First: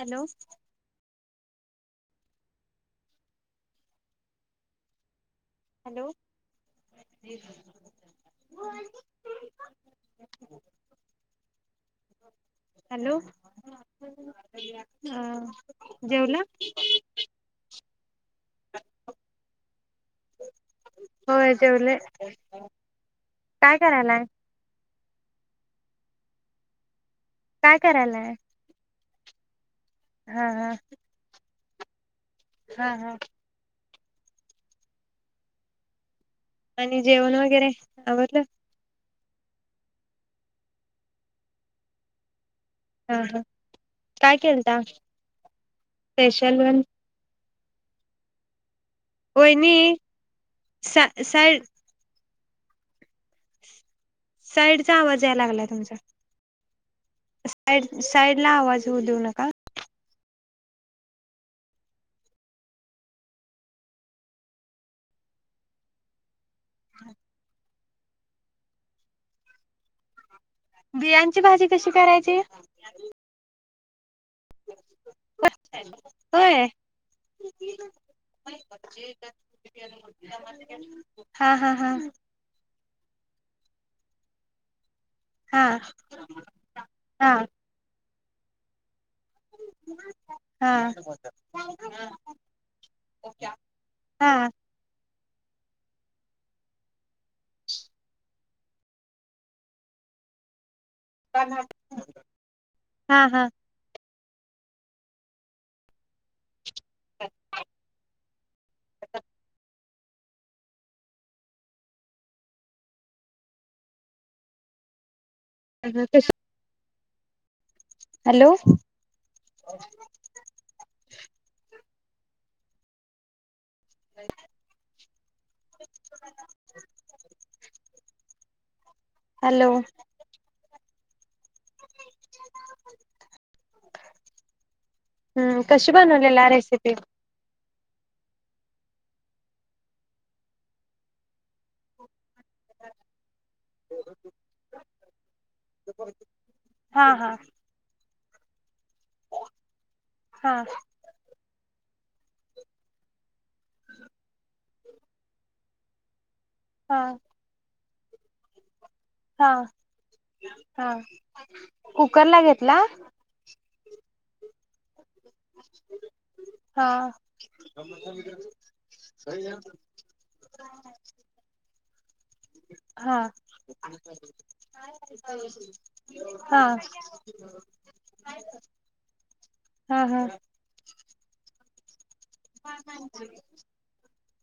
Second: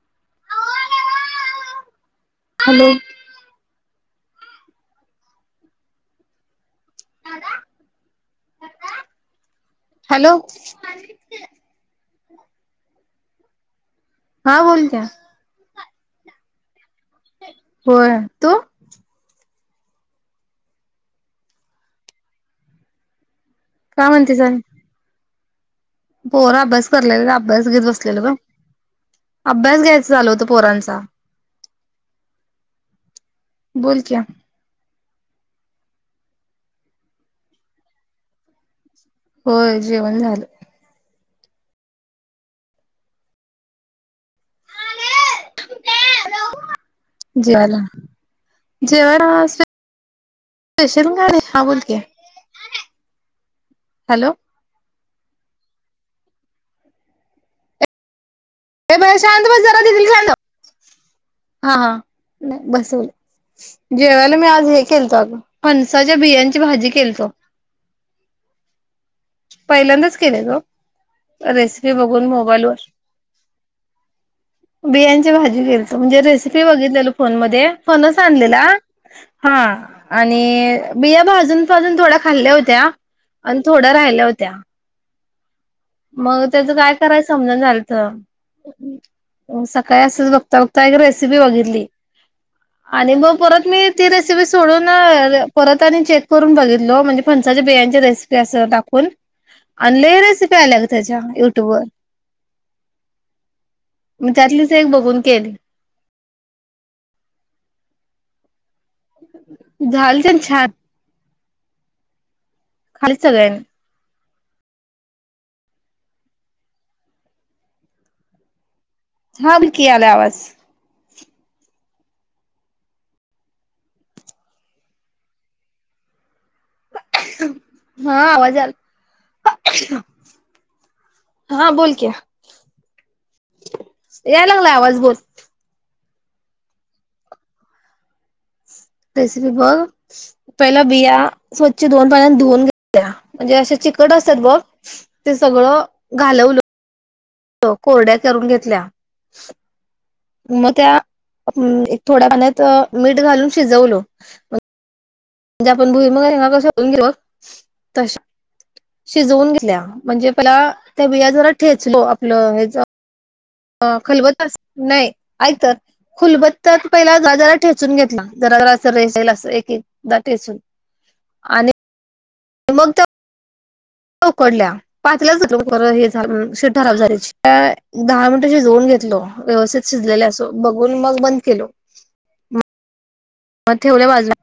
Hello hello hello [unintelligible] hello हा बोलत्या अ जेवला होय तू होय जेवले काय करालाय? म्हणतेस आणि पोर अभ्यास करालेत. अभ्यास काय घेत बसलेला करायलाय ग. अभ्यास घ्यायच चालू होत हा हा पोरांचा. हा, हा. बोल क्या? आणि जेवण वगैरे आवरलं. होय जेवण झालं. अ ह काय केलता [inaudible] स्पेशल वन. जेवायला जेवण आज [inaudible] वहिनी सा स्पेशल काय नाई हा साईड बोल की. हॅलो साईडचा आवाज याय लागलाय तुमच्या [inaudible] साईड साईड ला आवाज ए होऊ बाळ देऊ शांत नका बस जरा दीदी [unintelligible] [inaudible] हा हा नाई बसवलं. जेवायला मी आज हे केलतो अगं फणसाच्या बियाची भाजी केलतो. पहिल्यांदाच केलंय ग बियांची भाजी कशी रेसिपी बघून करायची मोबाईलवर. बियांची भाजी केलतो म्हणजे रेसिपी होय बघितलेल फोन मदे फणस आणलेला हा आणि बिया हा भाजून हा हा भाजून थोड्या खाल्ल्या होत्या आणि थोड्या राहि ल्या होत्या. हा मग त्याचं काय करायच हा समजना झालंत. सकाळी असच बघता बघता हा एक रेसिपी बघितली. आणि मग परत मी ती रेसिपी हा सोडून अ परत आणि चेक करून बघितलो म्हणजे फणसाच्या बियांची रेसिपी अस टाकून आणि लई रे तेच्या युट्यूब वर हा हा [inaudible] म त्यातलीच एक बगून केली. [unintelligible] [inaudible] झाली तेन छान. खाल्लीत सगळ्यांनी. मग कशी? हॅलो. हा विकी आलाय आवाज. [unintelligible] [inaudible] हा आवाज हॅलो. हा बोल क्या. [inaudible] याय लागला आवाज बोल. कुनी बनवलेला रेसिपी? [inaudible] रेसिपी बघ पहिला बिया स्वच्छ दोन पाण्यानं धुणं घेतल्यात. म्हणजे असे चिकट असतात बघ ते सगळं घालवलं. हा, हा. कोरड्या करून घेतल्या हा मग त्या हम्म त्या थोड्या पाण्यात मीठ घालून शिजवलो. म्हणजे आपण भुईमूग शेंगा कस धोऊन हा घेऊत तशा. शिजवून हा घेतल्या म्हणजे पला हा त्या बिया जरा ठेचलो कुकर ला आपलं हेज घेतला अ खलबत्या सार नाय. ऐक तर हा खुलबत्त्यात पहिला जरासं ठेचून घेतला जरा ज अस रेचल अस एक-एक. टेचुन आणि मग त्या हा. उकडल्या पाचल्याच शिजवून बरं हे झाल. हा शीट खराब झाली ह्याची दहा मिनट शिजवून घेतलो. व्यवस्थित हा हा शिजलेल हा अस बघून मग बंद केलो. [unintelligible] मग ठेवला बाजूला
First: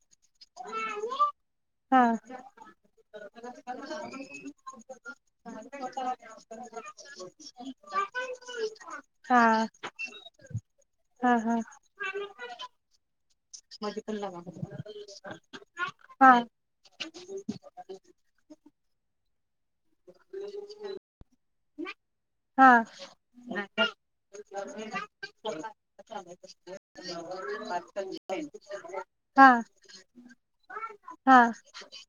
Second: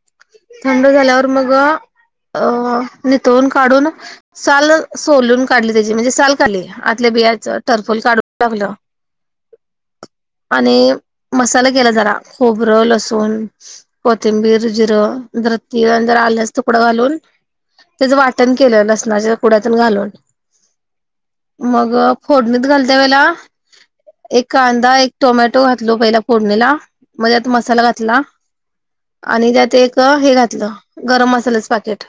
[unintelligible] थंड झाल्यावर मग अ हा अ निथळून काढून साल सोलून काढ. का त्या म्हणजे साल काढल्या बियाच ठरफल काढू टाकलं. हा हा आणि हा हा मसाला केला जरा खोबरं लसूण. [unintelligible] कोथिंबीर जिरं जरा तीळ अन हा हा आल्याचा तुकडा घालून त्याचं वाटण केलं लसणाच पुड्यातून घालून मग फोडणीत घाल त्या वेला एक कांदा एक टोमॅटो घातलो पहिला फोडणीला मगं त्यात मसाला घातला. [unintelligible] आणि त्यात एक हे घातलं गरम मसाल्याच पाकेट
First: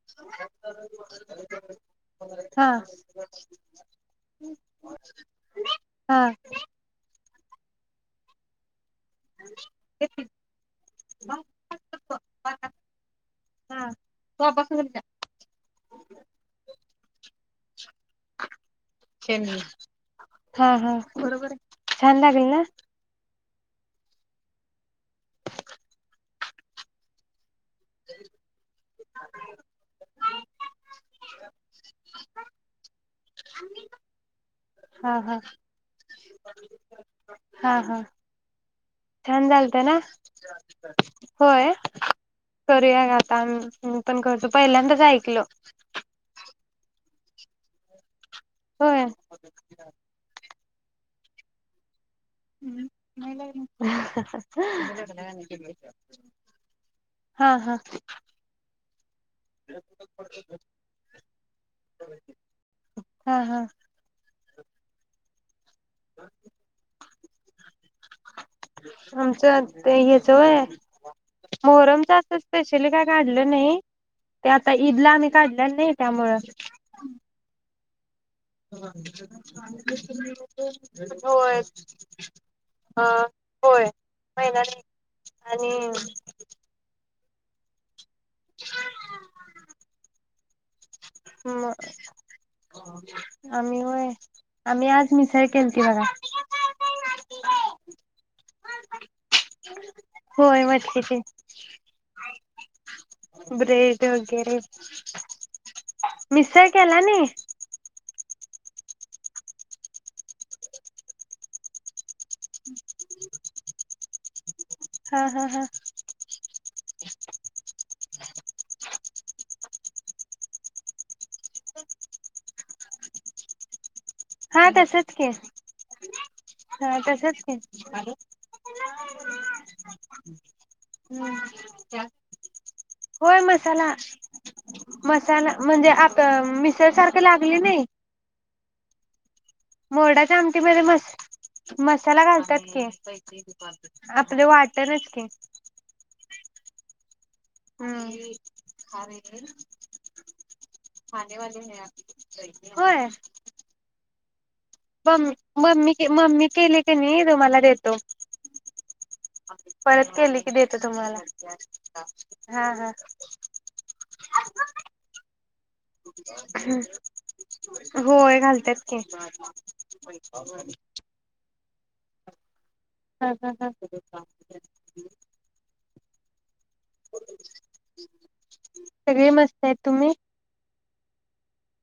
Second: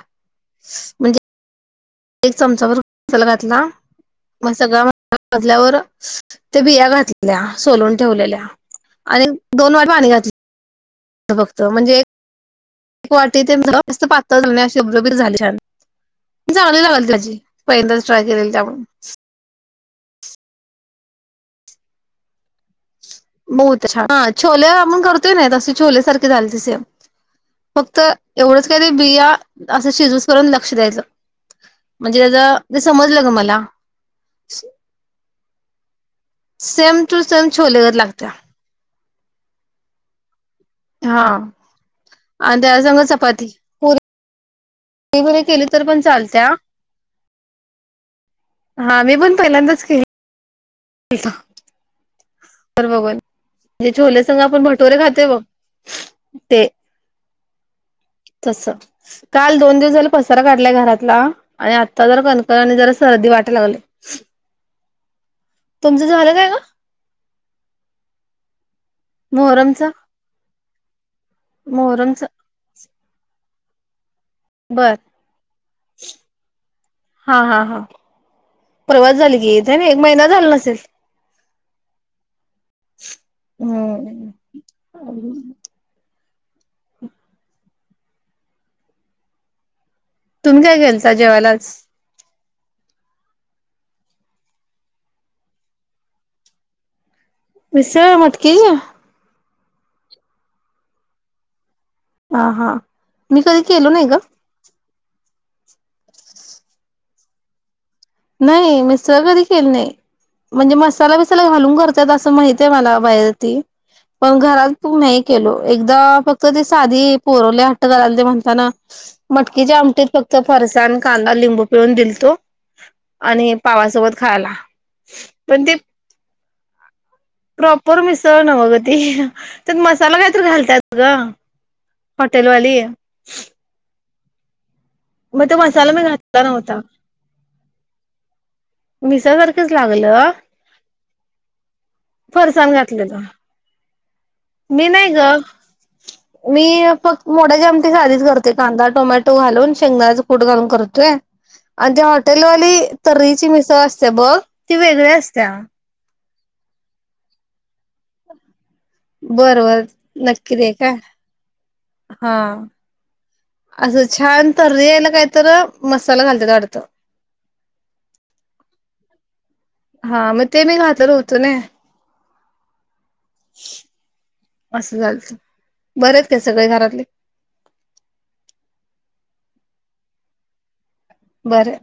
म्हणजे एक चमचा हा भर मसाला घातला. मग सगळा मसाला भाजल्यावर हा त्या बिया घातलेल्या सोलून ठेवलेल्या. आणि [inaudible] दोन वेळा पाणी घातल बघतो म्हणजे एक वाटी ते हा मस्त तो पातळ अभ्यास रबरबीत झाली छान चांगली लागल [unintelligible] पहिंदाच ट्राय केलेल त्या आपण [unintelligible] हा हा बरोबर हाय छान लागलं ना. बहुत छान ह छोले आपण करतोय ना तसे छोल्या सारखे झाले तसे सेम फक्त एवढंच काय ते बिया असं शिजूस तवर लक्ष द्यायचं. म्हणजे हेज ते समजलं ग मला हा हा सेम टू सेम हा छोले हा गत लागत. छान झालत तना हा होय.. आणि त्या संग करूया ग आता चपाती मी पुरी पण कर पहिल्यांदाच आयकलो पुरी केली तर पण चालत्या हा होय मी पण पहिल्यांदाच की [unintelligible] संग आपण भटोरे खातोय [unintelligible] बघ ते हा हा तस काल दोन दिवस झाले पसारा काढलाय घरातला आणि आता जर कणकण आणि जरा सर्दी हा वाटाय हा लागले. [inaudible] तुमचं झालंच काय ओ? [unintelligible] आमचं ते हेच होय [unintelligible] मोहरमच अस स्पेशली काय काढलं नाही. ते आता बर ईदला आम्ही काढल्या नाही त्यामुळं हा हा हा परवाच झाली की एक महिना झाला नसेल [unintelligible] होय अ होय हम्म [unintelligible] नी आणि [unintelligible] तुम्ही काय केलता जेवायला आज म [unintelligible] आम्ही व्हय आम्ही आज मिसळ केलती बघा. मिसळ मटकी होय मटकीची ह हा मी कधी केलो ब्रेड नाही ग. [inaudible] मिसळ केला नाही.. नाही मी मिसळ कधी केली नाही म्हणजे मसाला बिसाला घालून करत त असं माहिते मला बाहेर त पण घरात. तू नाही हा हा केलो हा एकदा फक्त ते साधी पोरवले करा ते म्हणताना मटकीच्या आमटीत फक्त फरसाण कांदा लिंबू पिळून दिलतो [inaudible] आणि पावासोबत खायला. हा तसच की पण ते हा तसच की प्रॉपर मिसळ नव्ह ग ती, त्यात मसाला काहीत घालत्यात ग. हम्म होटल वाली होय मसाला मसाला म्हणजे आता नव्हता मिसळ सारखे लागली नाही? मिसळ सारखंच लागलं मोडाच्या आमटीमध्ये मस मसाला घालतात फरसाण की घातलेलं आपले मी वाटणच नाही की ग, मी फक्त मोडाच्या आमटी हम्म साधीच करते. कांदा, टोमॅटो घालून, शेंगदाच कूड घालून करतोय. आणि त्या हॉटेलवाली तर्रीची मिसळ असते बघ ती वेगळी म् असत्या मम्मी मम्मी केली कनी तुम्हाला देतो. बर बर परत केली नक्की कि दे देतो काय तुम्हाला. हा हा. असं छान तर्री यायला काय तर मसाला घालतात वाडत. होय घालतात की हा मग ते मी घातलं होतो ना हा हा हा. असं झालत बरे आहेत काय सगळे घरातले सगळी मस्त आहेत. तुम्ही? बरं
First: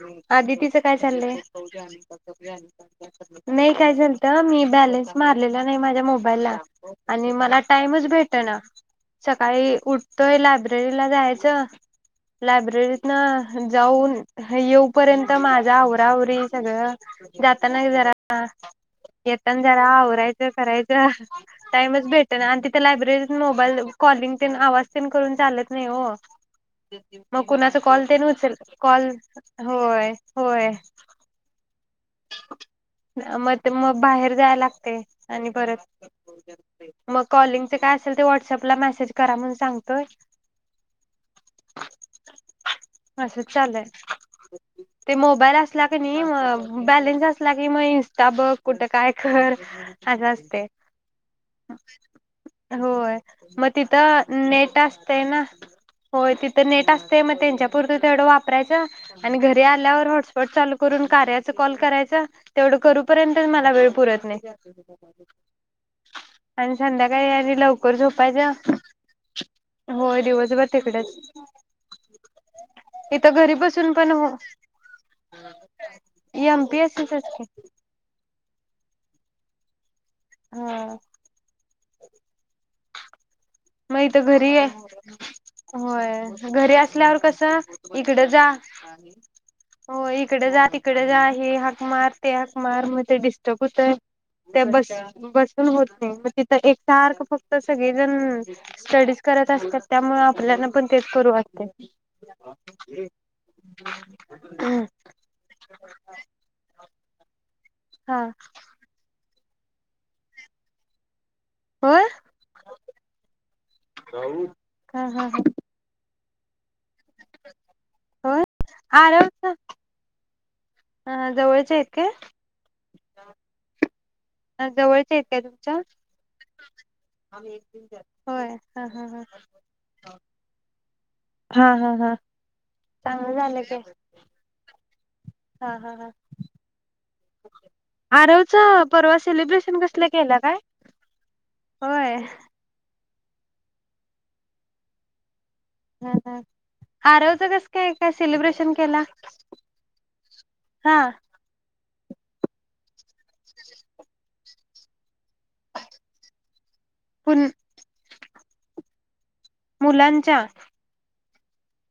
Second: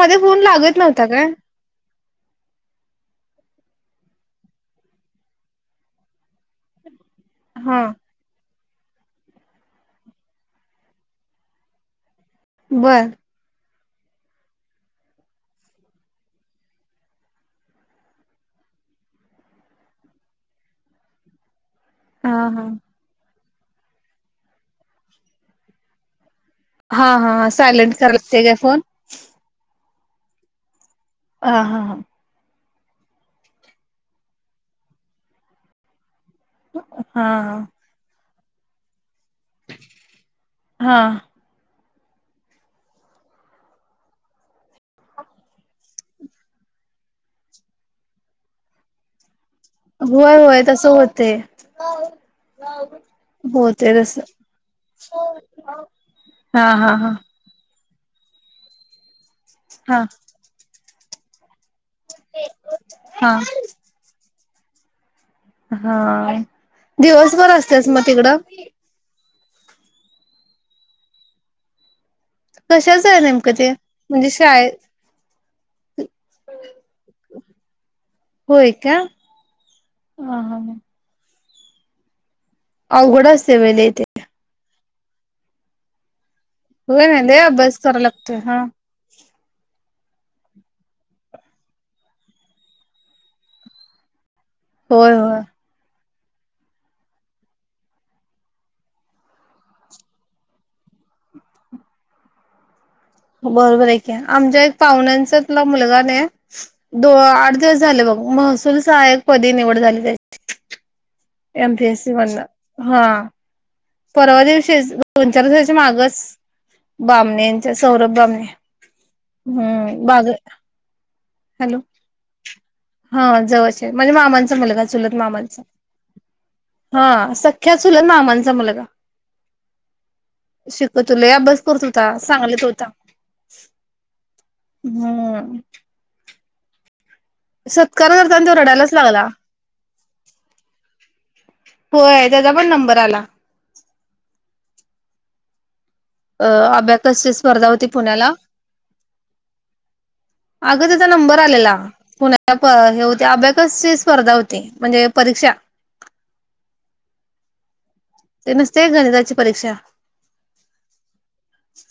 मध्ये फोन आदितीच लागत काय नव्हता चाललंय! नाही काय चाल मी बॅलन्स मारलेला नाही माझ्या मोबाईलला आणि मला हा टाइमच भेट ना सकाळी उठतोय, लायब्ररीला जायचं. बर लायब्ररीतन जाऊन येऊपर्यंत माझा आवरा आवरी सगळं, जाताना जरा येेताना जरा आवरायचं, करायचं. टाईमच हा भेटना नाही आणि हा तिथे लायब्ररीत मोबाईल कॉलिंग ते आवाज ते करून चालत नाही हो. हा हा मग हा कुणाचा सायलेंट कॉल करायला ते न लागते उचल, काय फोन कॉल? होय. होय. ह हा ह मग ते मग बाहेर जाय लागते, आणि परत मग हा हा कॉलिंगचे काय असेल ते, व्हॉट्सअपला मेसेज करा म्हण सांगतोय. हा असच चालूहाय. ते मोबाईल असला कनी मग बॅलेन्स असला की, मग इंस्टा बघ कुठे, काय कर असं होय. होय. असतय. तस होतय. होय. मग होते तिथं नेट असतय ना होय. हा तिथं हा नेट हा असते मग त्यांच्या तात्पुरत्या वापरायच. आणि घरी आल्या हा वर हॉटस्पॉट चालू, करून कार्याच कॉल करायच. तेवढं हा करूपर्यंतच मला वेळ पुरत नाही हा आणि संध्याकाळी दिवसभर आणि असतेस लवकर मग तिकडं झोपायच होय. दिवसभर तिकडच कशाच आहे इथ घरी नेमकं ते बसून पण हो म्हणजे शाळेत एम पी एस च की होय का? ह ह अवघड असतं मग हीत घरी ये. होय. घरी होय असल्यावर ना लय कसं, अभ्यास करावा इकडं लागतोय जा हा हो. इकडे जा, तिकडे जा, हे हाक मार, ते हाक मार. मग ते डिस्टर्ब होतय. त्या बस होय होय बसून होत नाही. मग तिथं एक सारखं फक्त सगळेजण स्टडीज करत असतात, त्यामुळे आपल्याला पण तेच करू वाटतय बरोबर आहे की, आमच्या एक पाहुण्यांचातला मुलगा नाही, दो आठ दिवस झालं बघ. हा महसूल सहायक पदी निवड झाली त्याची एम पी एस होय सी मधन. हा. परवा दिवशीच, हा हा दोन चार दिवसाच्या माग बामणेच, सौरभ बामणे ह हम्म बाग जवळचे हॅलो आहेत हा जवळचे म्हणजे मामांचा ह मुलगा चुलत जवळच्या आहेतेत काय मामांचा तुमच्या हा सख्या चुलत मामांचा होय मुलगा हा हा हा तुला अभ्यास हा करत हा होता हा सांगलीत होता चांगलं झालं की हम्म हा हा हा. सत्कार आरवच करताना तो रडायलाच परवा लागला सेलिब्रेशन कसलं केला काय होय त्याचा पण नंबर आला ह ह अ अबॅकसची आरवच कसे स्पर्धा होती काय काय पुण्याला सेलिब्रेशन केला अगं हा त्याचा नंबर आलेला पुण्या हे होते अभ्याकसची स्पर्धा होती म्हणजे परीक्षा पुन्हा ते नस्त ते का गणिती चा मुलांच्या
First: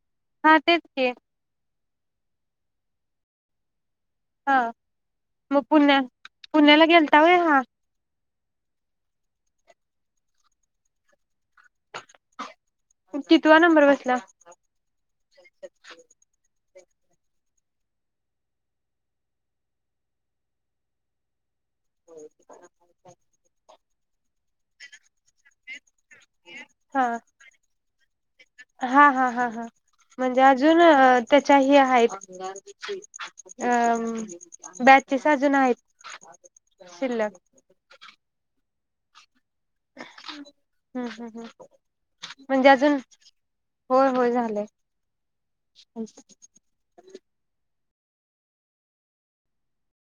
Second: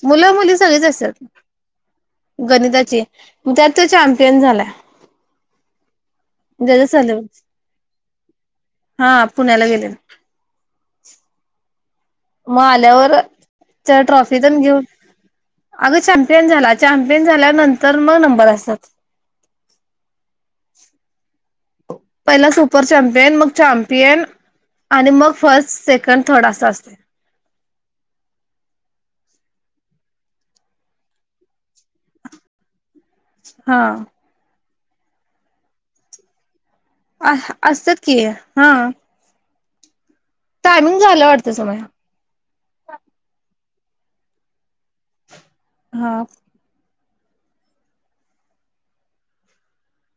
मुलं मुली हा तेच सगळीच की असतात गणिताची त्यात चॅम्पियन हा झाला मग पुण्या पुण्याला तेच झाले गेलता व्हय हा हा पुण्याला गेले मग आल्यावर कितवा नंबर च बसला ट्रॉफी पण घेऊन अग चॅम्पियन झाला चॅम्पियन झाल्यानंतर मग नंबर असतात पहिला सुपर चॅमपियन मग चॅमपियन आणि मग फर्स्ट सेक हा हा हा हा हा म्हणजे अजून त्यांच्या हे आहेत हा बेंचस अजून आहेत अ शिल्लक असतात की हा टायमिंग हम् झालं हम् हम् वाटतं समय म्हणजे अजून होय होय झालंय हा हच्